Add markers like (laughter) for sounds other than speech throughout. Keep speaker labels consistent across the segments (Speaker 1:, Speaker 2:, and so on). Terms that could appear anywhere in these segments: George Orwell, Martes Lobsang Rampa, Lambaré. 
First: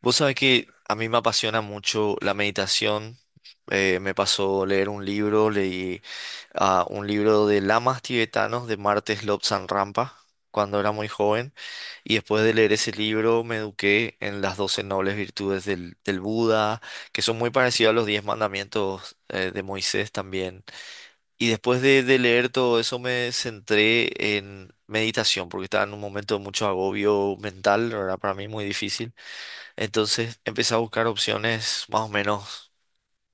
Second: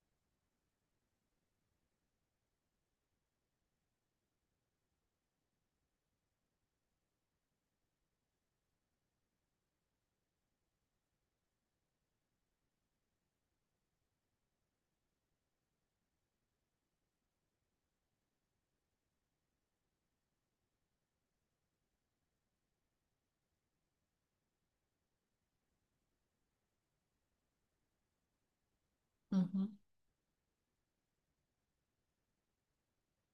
Speaker 1: Vos sabés que a mí me apasiona mucho la meditación. Me pasó leer un libro, un libro de lamas tibetanos de Martes Lobsang Rampa cuando era muy joven. Y después de leer ese libro me eduqué en las 12 nobles virtudes del Buda, que son muy parecidas a los 10 mandamientos de Moisés también. Y después de leer todo eso me centré en meditación, porque estaba en un momento de mucho agobio mental, no era para mí muy difícil.
Speaker 2: Ujú.
Speaker 1: Entonces empecé a buscar opciones más o menos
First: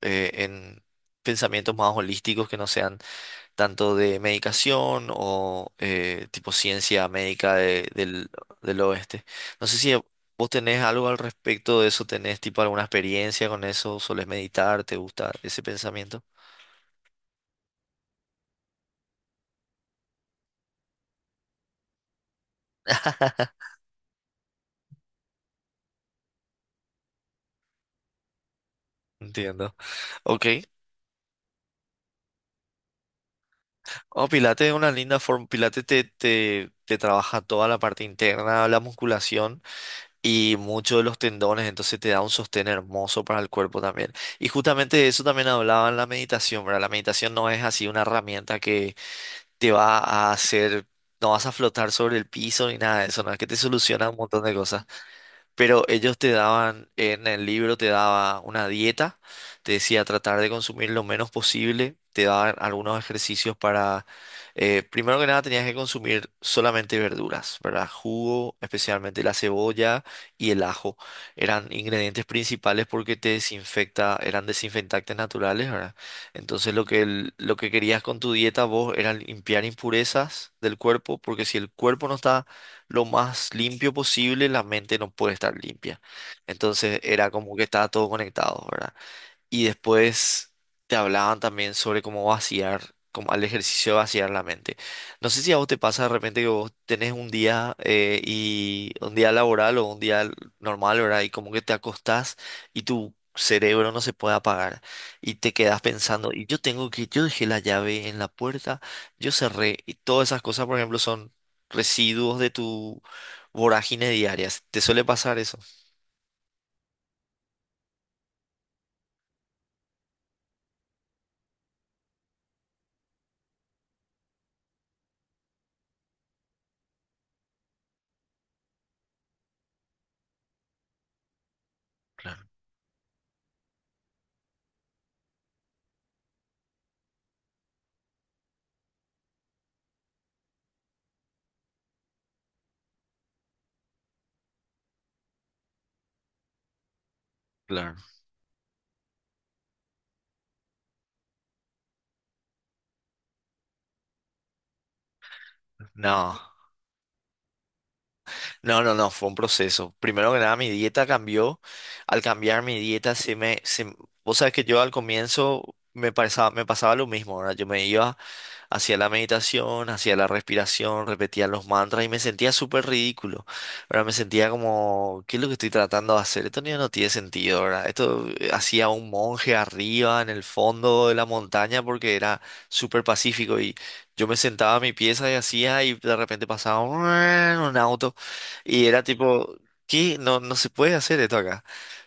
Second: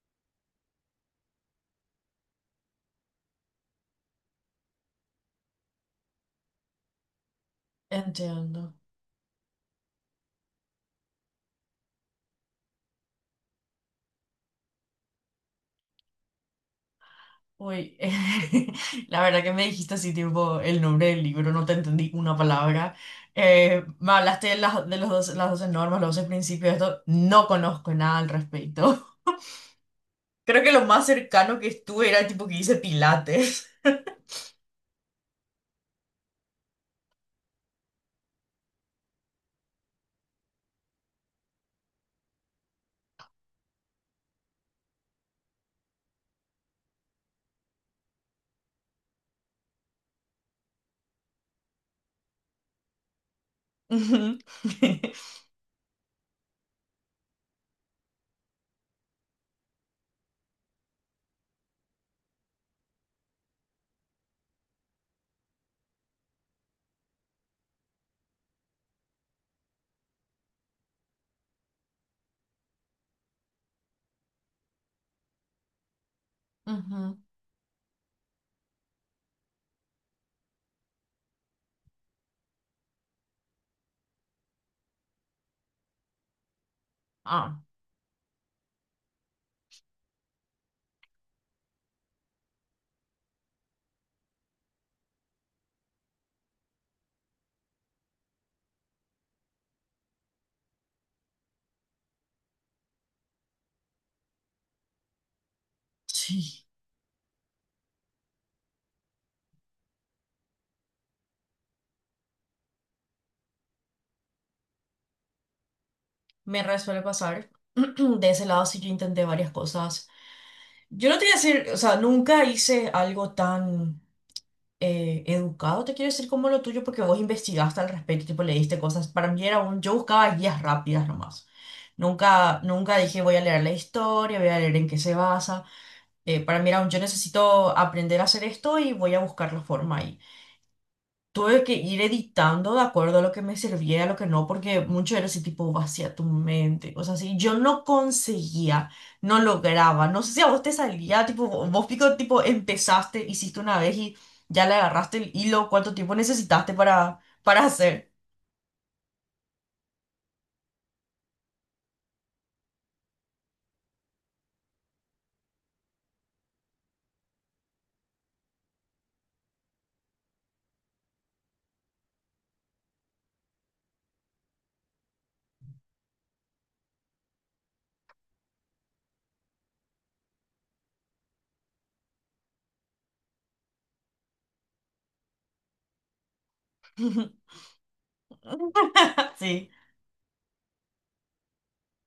Speaker 1: en pensamientos más holísticos que no sean tanto de medicación o tipo ciencia médica de- del,
Speaker 2: Entiendo.
Speaker 1: del oeste. No sé si vos tenés algo al respecto de eso, tenés tipo alguna experiencia con eso, solés meditar, te gusta ese pensamiento.
Speaker 2: Uy, (laughs) la verdad, que me dijiste así, tipo, el nombre del libro, no te entendí una palabra. Me hablaste de los 12 las 12 normas, los 12 principios, esto, no conozco nada al respecto.
Speaker 1: Entiendo.
Speaker 2: (laughs)
Speaker 1: Ok.
Speaker 2: Creo que lo más cercano que estuve era el tipo que hice pilates.
Speaker 1: Oh, Pilates es una linda forma. Pilates te trabaja toda la parte interna, la musculación y muchos de los tendones, entonces te da un sostén hermoso para el cuerpo también. Y justamente de eso también hablaba en la meditación, ¿verdad? La meditación no es así una herramienta que te va a hacer, no vas a flotar sobre el piso ni nada de eso, no es que te
Speaker 2: (laughs)
Speaker 1: soluciona un
Speaker 2: Ujú.
Speaker 1: montón de cosas,
Speaker 2: (laughs)
Speaker 1: pero ellos te daban, en el libro te daba una dieta, te decía tratar de consumir lo menos posible, te daban algunos ejercicios para, primero que nada tenías que consumir solamente verduras, ¿verdad? Jugo, especialmente la cebolla y el ajo, eran ingredientes principales porque te desinfecta, eran desinfectantes naturales, ¿verdad? Entonces
Speaker 2: Ujú.
Speaker 1: lo que querías con tu dieta vos era limpiar impurezas del cuerpo, porque si el cuerpo no está lo más limpio posible, la mente no puede estar limpia. Entonces era como
Speaker 2: Ah,
Speaker 1: que estaba todo conectado, ¿verdad? Y después te hablaban también sobre cómo vaciar, como al ejercicio de vaciar la mente. No sé si a vos te pasa de repente que vos tenés un día y un día laboral o un día normal, ¿verdad? Y como que te acostás y tu cerebro no se puede apagar y te quedás pensando, y yo
Speaker 2: sí,
Speaker 1: tengo que, yo dejé la llave en la puerta, yo cerré, y todas esas cosas, por ejemplo, son residuos de tu vorágine diaria. ¿Te suele pasar eso?
Speaker 2: me re suele pasar. (clears throat) De ese lado sí, yo intenté varias cosas. Yo no te voy a decir, o sea, nunca hice algo tan educado, te quiero decir, como lo tuyo, porque vos investigaste al respecto, tipo, leíste cosas. Para mí era un, yo buscaba guías rápidas nomás.
Speaker 1: Claro,
Speaker 2: Nunca dije voy a leer la historia, voy a leer en qué se basa. Para mí era un, yo necesito aprender a hacer esto y voy a buscar la forma. Tuve que ir editando de acuerdo a lo que me servía y a lo que no, porque mucho era ese tipo vacía tu mente, cosas así. Yo no
Speaker 1: claro.
Speaker 2: conseguía, no lograba, no sé si a vos te salía, tipo, vos pico, tipo, empezaste, hiciste una vez y ya le agarraste el hilo. ¿Cuánto tiempo
Speaker 1: No.
Speaker 2: necesitaste para hacer?
Speaker 1: No, no, no, fue un proceso. Primero que nada, mi dieta cambió. Al cambiar mi dieta, vos sabés que yo al comienzo me pasaba lo mismo, ¿verdad? Yo me iba, hacía la meditación, hacía la respiración, repetía los mantras y me sentía súper ridículo. ¿Verdad? Me sentía como, ¿qué es lo que estoy tratando de hacer? Esto no tiene sentido, ¿verdad? Esto hacía un monje arriba en el fondo de la montaña porque era súper pacífico y yo me sentaba en mi pieza y hacía y de repente pasaba un
Speaker 2: (laughs)
Speaker 1: un auto y era tipo,
Speaker 2: Sí,
Speaker 1: ¿qué? No, no se puede hacer esto acá,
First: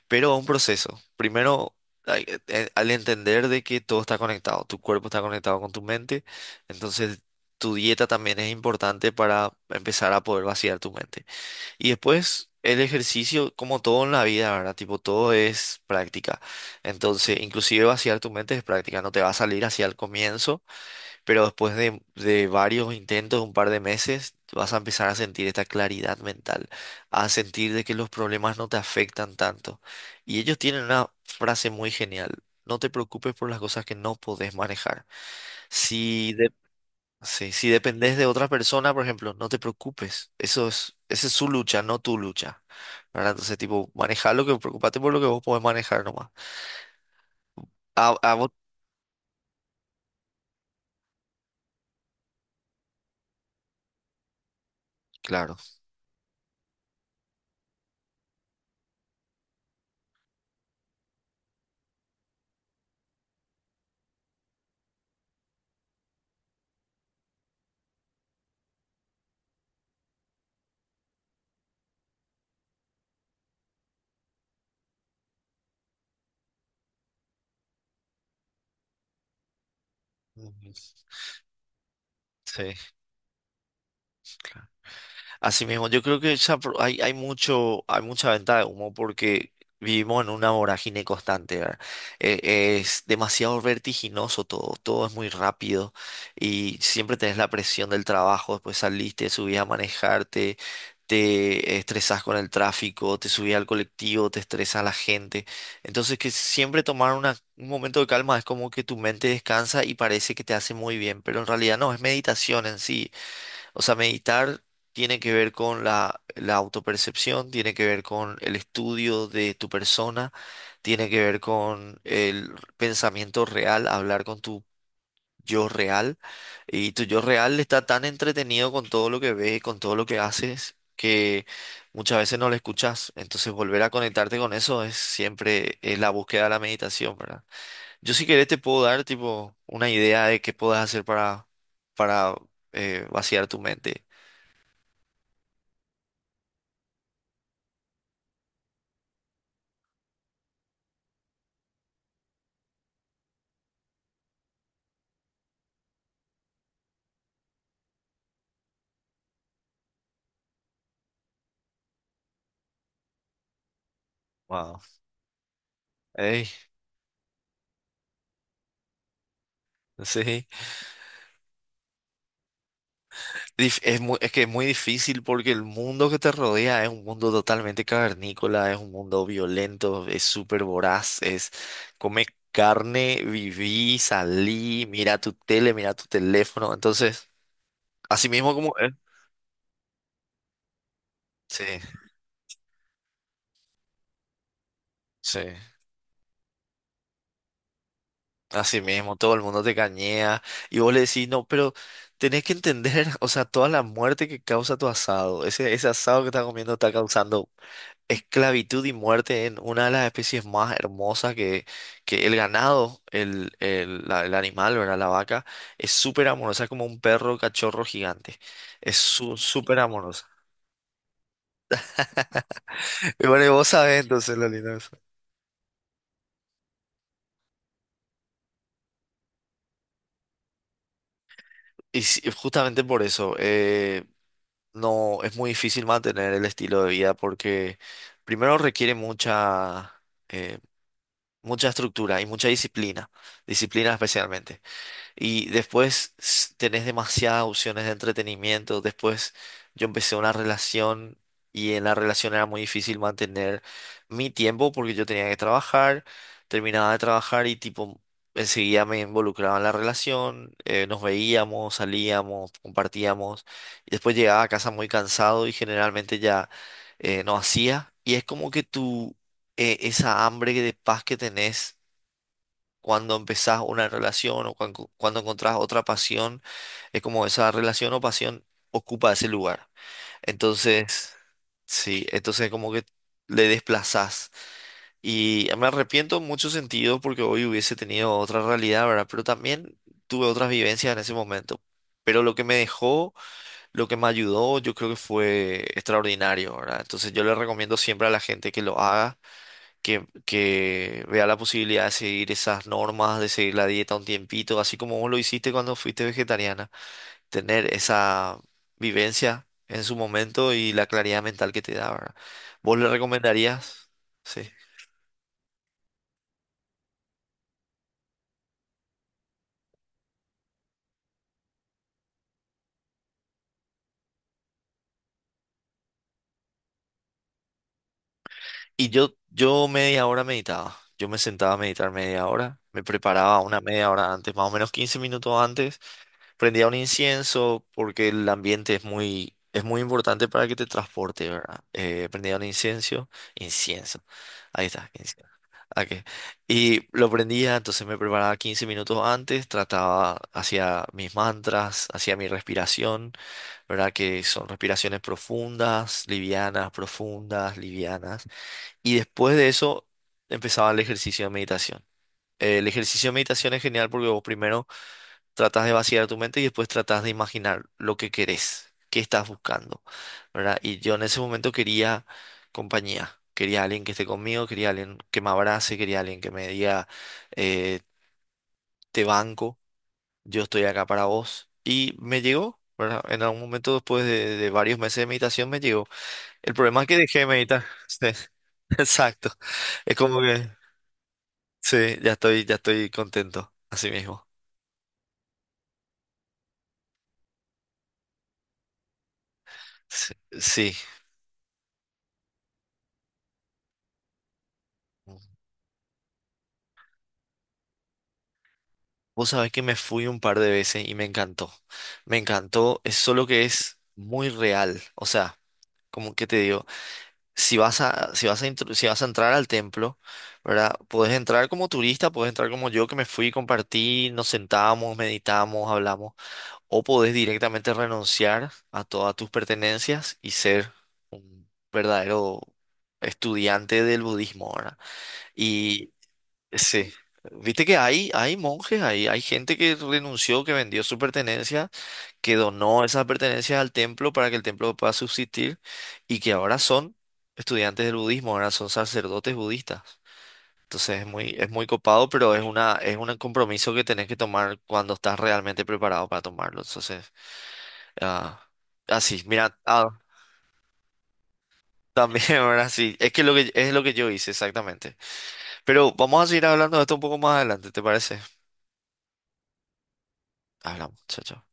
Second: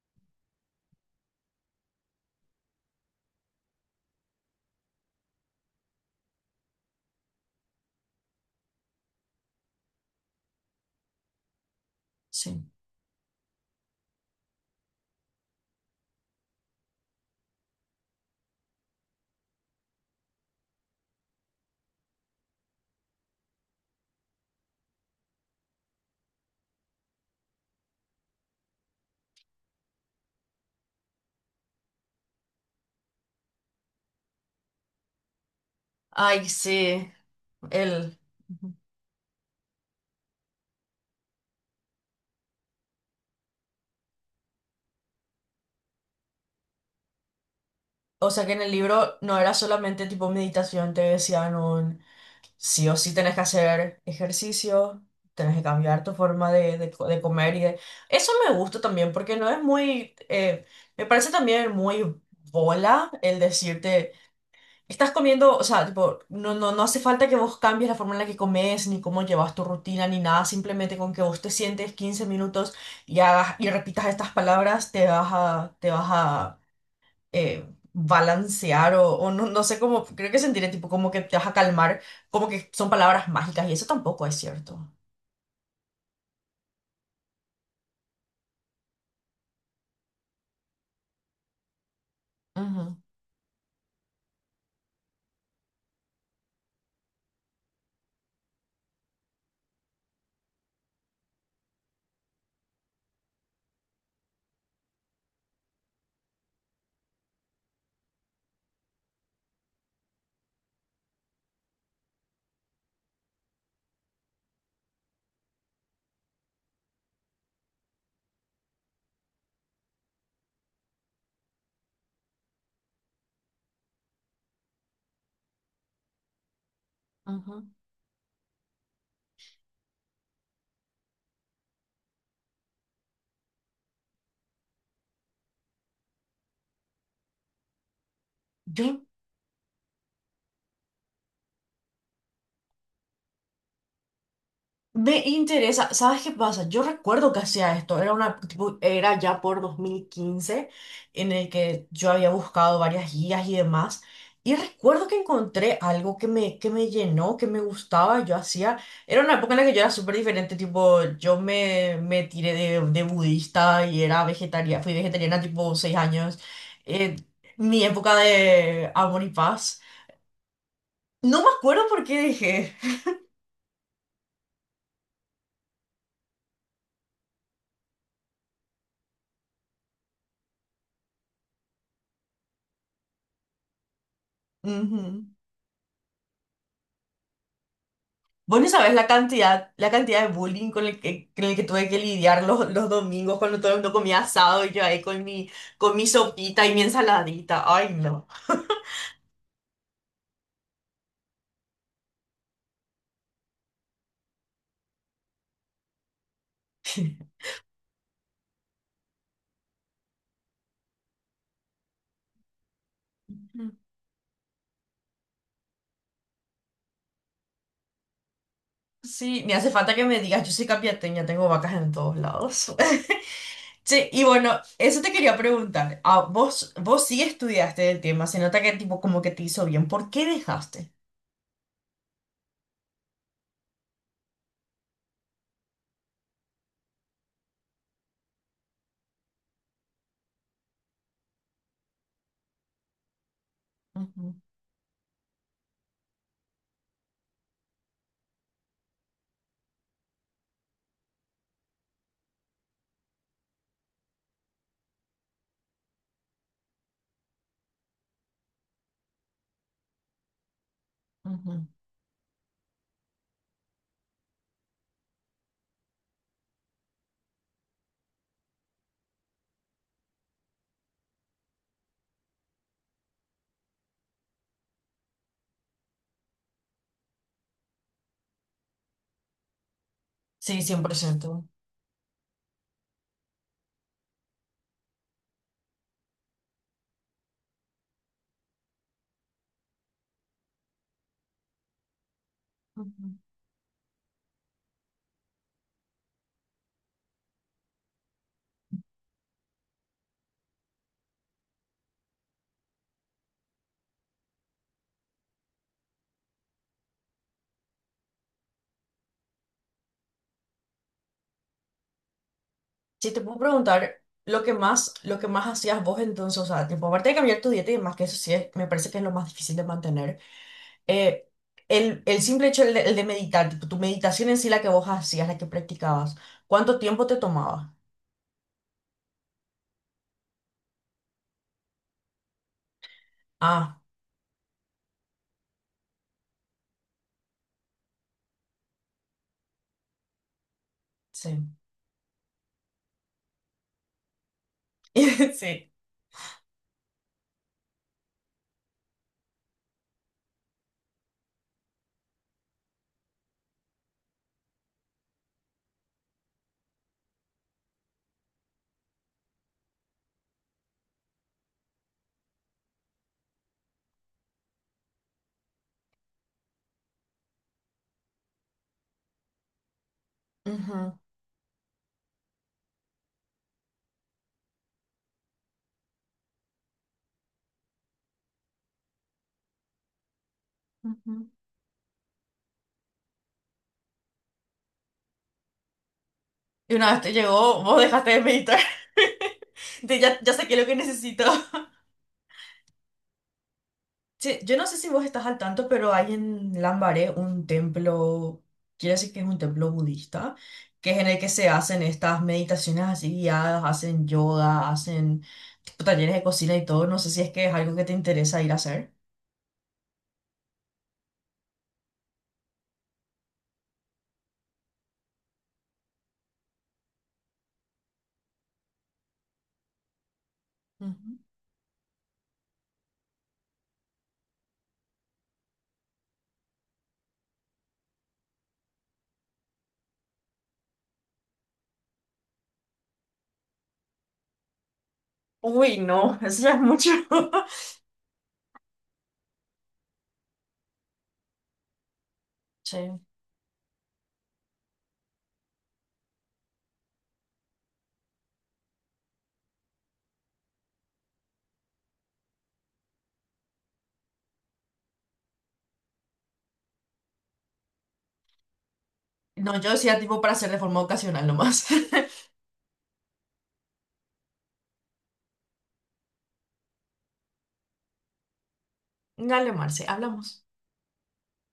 Speaker 1: pero un proceso. Primero, al entender de que todo está conectado, tu cuerpo está conectado con tu mente, entonces, tu dieta también es importante para empezar a poder vaciar tu mente. Y después,
Speaker 2: sí.
Speaker 1: el ejercicio, como todo en la vida, ¿verdad? Tipo, todo es práctica. Entonces, inclusive vaciar tu mente es práctica. No te va a salir hacia el comienzo, pero después de varios intentos, un par de meses, vas a empezar a sentir esta claridad mental, a sentir de que los problemas no te afectan tanto. Y ellos tienen una frase muy genial. No te preocupes por las cosas que no podés manejar. Si
Speaker 2: Ay,
Speaker 1: de-
Speaker 2: sí,
Speaker 1: Sí, si dependés
Speaker 2: el...
Speaker 1: de otra persona, por ejemplo, no te preocupes. Eso es, esa es su lucha, no tu lucha. ¿Verdad? Entonces, tipo, manejar lo que, preocupate por lo que vos podés manejar nomás.
Speaker 2: O
Speaker 1: A
Speaker 2: sea
Speaker 1: vos,
Speaker 2: que en el libro no era solamente tipo meditación, te decían sí o sí tenés que hacer ejercicio, tenés
Speaker 1: claro.
Speaker 2: que cambiar tu forma de co- de comer y de... Eso me gusta también porque no es muy... me parece también muy bola el decirte, estás comiendo, o sea, tipo, no, no, no hace falta que vos cambies la forma en la que comes, ni cómo llevas tu rutina, ni nada, simplemente con que vos te sientes 15 minutos y hagas y repitas estas palabras, te vas a balancear o no, no sé cómo, creo que sentiré
Speaker 1: Ujú.
Speaker 2: tipo como que te vas a calmar, como que
Speaker 1: Sí,
Speaker 2: son palabras mágicas y eso tampoco es
Speaker 1: claro.
Speaker 2: cierto.
Speaker 1: Así mismo, yo creo que hay mucha venta de humo porque vivimos en una vorágine constante, ¿verdad?
Speaker 2: Ujú,
Speaker 1: Es demasiado vertiginoso todo, todo es muy rápido y siempre tenés la presión del trabajo, después saliste, subís a manejarte, te estresás con el tráfico, te subís al colectivo, te estresa la gente. Entonces que siempre tomar un momento de calma es como que tu mente descansa y parece que te hace muy bien, pero en realidad no, es meditación en sí, o sea, meditar tiene que ver con la, la autopercepción, tiene que ver con el estudio de tu persona, tiene que ver con el pensamiento real, hablar con tu yo real. Y tu yo real
Speaker 2: ujú.
Speaker 1: está tan entretenido con todo lo que ves, con todo lo que haces, que muchas veces no lo escuchas. Entonces volver a conectarte con eso es siempre es la búsqueda de la meditación, ¿verdad? Yo si querés te puedo
Speaker 2: Yo
Speaker 1: dar tipo una idea de qué puedas hacer para vaciar tu mente.
Speaker 2: me interesa. ¿Sabes qué pasa? Yo recuerdo que hacía esto, era una, tipo, era ya por 2015 en el que yo había buscado varias guías y demás, y recuerdo que encontré algo que me llenó, que me gustaba, yo hacía, era una época en la que yo era súper diferente, tipo, yo me tiré de budista y era
Speaker 1: Wow.
Speaker 2: vegetariana, fui vegetariana tipo 6 años,
Speaker 1: Ey,
Speaker 2: eh, mi época de amor y paz,
Speaker 1: sí.
Speaker 2: no me acuerdo por qué dejé.
Speaker 1: Es que es muy difícil porque el mundo que te rodea es un mundo totalmente cavernícola, es un mundo violento, es súper voraz, es come carne, viví, salí, mira tu
Speaker 2: (laughs)
Speaker 1: tele, mira tu teléfono. Entonces, así mismo
Speaker 2: Vos no
Speaker 1: como es.
Speaker 2: sabés la cantidad de bullying con el que
Speaker 1: Sí,
Speaker 2: tuve que lidiar los domingos, cuando todo el mundo comía asado y yo ahí
Speaker 1: sí.
Speaker 2: con mi sopita y mi ensaladita. Ay, no.
Speaker 1: Así mismo, todo el mundo te cañea y vos le decís, no, pero tenés que entender, (laughs) o sea, toda la muerte que causa tu asado, ese asado que estás comiendo está causando esclavitud y muerte en una de las especies más hermosas que el ganado,
Speaker 2: Ujú.
Speaker 1: el, el animal, ¿verdad? La vaca, es súper amorosa, es como un perro cachorro gigante, es
Speaker 2: Sí, me hace
Speaker 1: súper
Speaker 2: falta que me
Speaker 1: amorosa.
Speaker 2: digas, yo soy capiateña, tengo vacas en todos lados.
Speaker 1: (laughs) Y bueno, y
Speaker 2: (laughs)
Speaker 1: vos sabés
Speaker 2: Sí, y
Speaker 1: entonces lo
Speaker 2: bueno,
Speaker 1: lindo de eso.
Speaker 2: eso te quería preguntar. Ah, vos, vos sí estudiaste el tema, se nota que tipo como que te hizo bien. ¿Por qué dejaste?
Speaker 1: Y sí, justamente por eso. No es muy difícil mantener el estilo de vida porque primero requiere eh, mucha estructura y mucha disciplina, disciplina
Speaker 2: Ujú,
Speaker 1: especialmente. Y después tenés demasiadas opciones de entretenimiento. Después yo empecé una relación y en la relación era muy difícil mantener mi tiempo porque yo tenía que trabajar, terminaba de trabajar y tipo enseguida me involucraba en la relación, nos
Speaker 2: ujú.
Speaker 1: veíamos, salíamos, compartíamos. Y después llegaba a casa muy cansado y generalmente ya no hacía. Y es como que tú, esa hambre de paz que tenés cuando empezás una relación o cuando encontrás otra pasión, es como esa relación o pasión ocupa ese lugar.
Speaker 2: Sí,
Speaker 1: Entonces,
Speaker 2: 100%.
Speaker 1: sí, entonces como que le desplazás. Y me arrepiento en muchos sentidos porque hoy hubiese tenido otra realidad, ¿verdad? Pero también tuve otras vivencias en ese momento. Pero lo que me dejó, lo que me ayudó, yo creo que fue extraordinario, ¿verdad? Entonces yo le recomiendo siempre a la gente que lo haga, que vea la posibilidad de seguir esas normas, de seguir la dieta un tiempito, así como vos lo hiciste cuando fuiste vegetariana, tener esa vivencia en su momento y la claridad mental que te da, ¿verdad? ¿Vos le
Speaker 2: Si te puedo
Speaker 1: recomendarías?
Speaker 2: preguntar
Speaker 1: Sí.
Speaker 2: lo que más hacías vos entonces, o sea, tipo, aparte de cambiar tu dieta y demás, que eso sí es- me parece que es lo más difícil de mantener, eh, el simple hecho el de meditar, tipo, tu meditación en sí, la que vos hacías, la que practicabas, ¿cuánto tiempo te tomaba?
Speaker 1: Y yo media hora meditaba, yo me sentaba a meditar media hora, me preparaba una
Speaker 2: Ah,
Speaker 1: media hora antes, más o menos 15 minutos antes, prendía un incienso porque el ambiente es muy importante para que te transporte,
Speaker 2: sí.
Speaker 1: ¿verdad? Prendía un incienso, incienso, ahí está, incienso.
Speaker 2: (laughs) Sí.
Speaker 1: Ok. Y lo prendía, entonces me preparaba 15 minutos antes, trataba, hacía mis mantras, hacía mi respiración, ¿verdad? Que son respiraciones profundas, livianas, profundas, livianas. Y después de eso empezaba el ejercicio de meditación. El ejercicio de meditación es genial porque vos primero tratas de vaciar tu mente y después tratas de imaginar lo que querés, qué estás buscando, ¿verdad? Y
Speaker 2: Ujú.
Speaker 1: yo en ese momento quería compañía, quería alguien que esté conmigo, quería alguien que me abrace, quería alguien que me diga, eh, te banco, yo estoy acá para
Speaker 2: Ujú.
Speaker 1: vos. Y me llegó, ¿verdad? En algún momento después de varios meses de meditación me llegó. El
Speaker 2: Y
Speaker 1: problema es
Speaker 2: una
Speaker 1: que
Speaker 2: vez te
Speaker 1: dejé de
Speaker 2: llegó,
Speaker 1: meditar.
Speaker 2: vos
Speaker 1: (laughs) Sí,
Speaker 2: dejaste de meditar.
Speaker 1: exacto.
Speaker 2: (laughs)
Speaker 1: Es
Speaker 2: De, ya,
Speaker 1: como
Speaker 2: ya
Speaker 1: que,
Speaker 2: saqué lo que necesito.
Speaker 1: sí, ya estoy contento, así mismo.
Speaker 2: Sí, yo no sé si vos estás al tanto, pero hay en Lambaré un templo, quiero decir que es un templo
Speaker 1: Sí.
Speaker 2: budista,
Speaker 1: Sí.
Speaker 2: que es en el que se hacen estas meditaciones así guiadas, hacen yoga, hacen tipo talleres de cocina y todo. No sé si es que es algo que te interesa ir a hacer.
Speaker 1: Vos sabés que me fui un par de veces y me encantó. Me encantó, es solo que es muy real. O sea, como que te digo, si vas a, si vas a entrar al templo, ¿verdad? Podés
Speaker 2: Ujú.
Speaker 1: entrar como turista, podés entrar como yo que me fui, compartí, nos sentamos, meditamos, hablamos. O podés directamente renunciar a todas tus pertenencias y ser un verdadero estudiante del budismo, ¿verdad?
Speaker 2: Uy, no, (laughs) eso ya es mucho.
Speaker 1: Sí.
Speaker 2: (laughs)
Speaker 1: Viste que hay monjes, hay gente que renunció, que vendió su pertenencia, que donó
Speaker 2: Sí.
Speaker 1: esas pertenencias al templo para que el templo pueda subsistir y que ahora son estudiantes del budismo, ahora son sacerdotes budistas. Entonces es muy copado, pero es una, es un compromiso que tenés que tomar cuando estás realmente preparado para tomarlo. Entonces, ah, así, mira,
Speaker 2: No, yo
Speaker 1: ah,
Speaker 2: decía tipo para hacer de forma ocasional nomás.
Speaker 1: también, (laughs) ahora sí, es lo que yo hice exactamente. Pero vamos a seguir hablando de esto un poco más adelante, ¿te parece?
Speaker 2: (laughs) Dale, Marce, hablamos.
Speaker 1: Hablamos, chao, chao.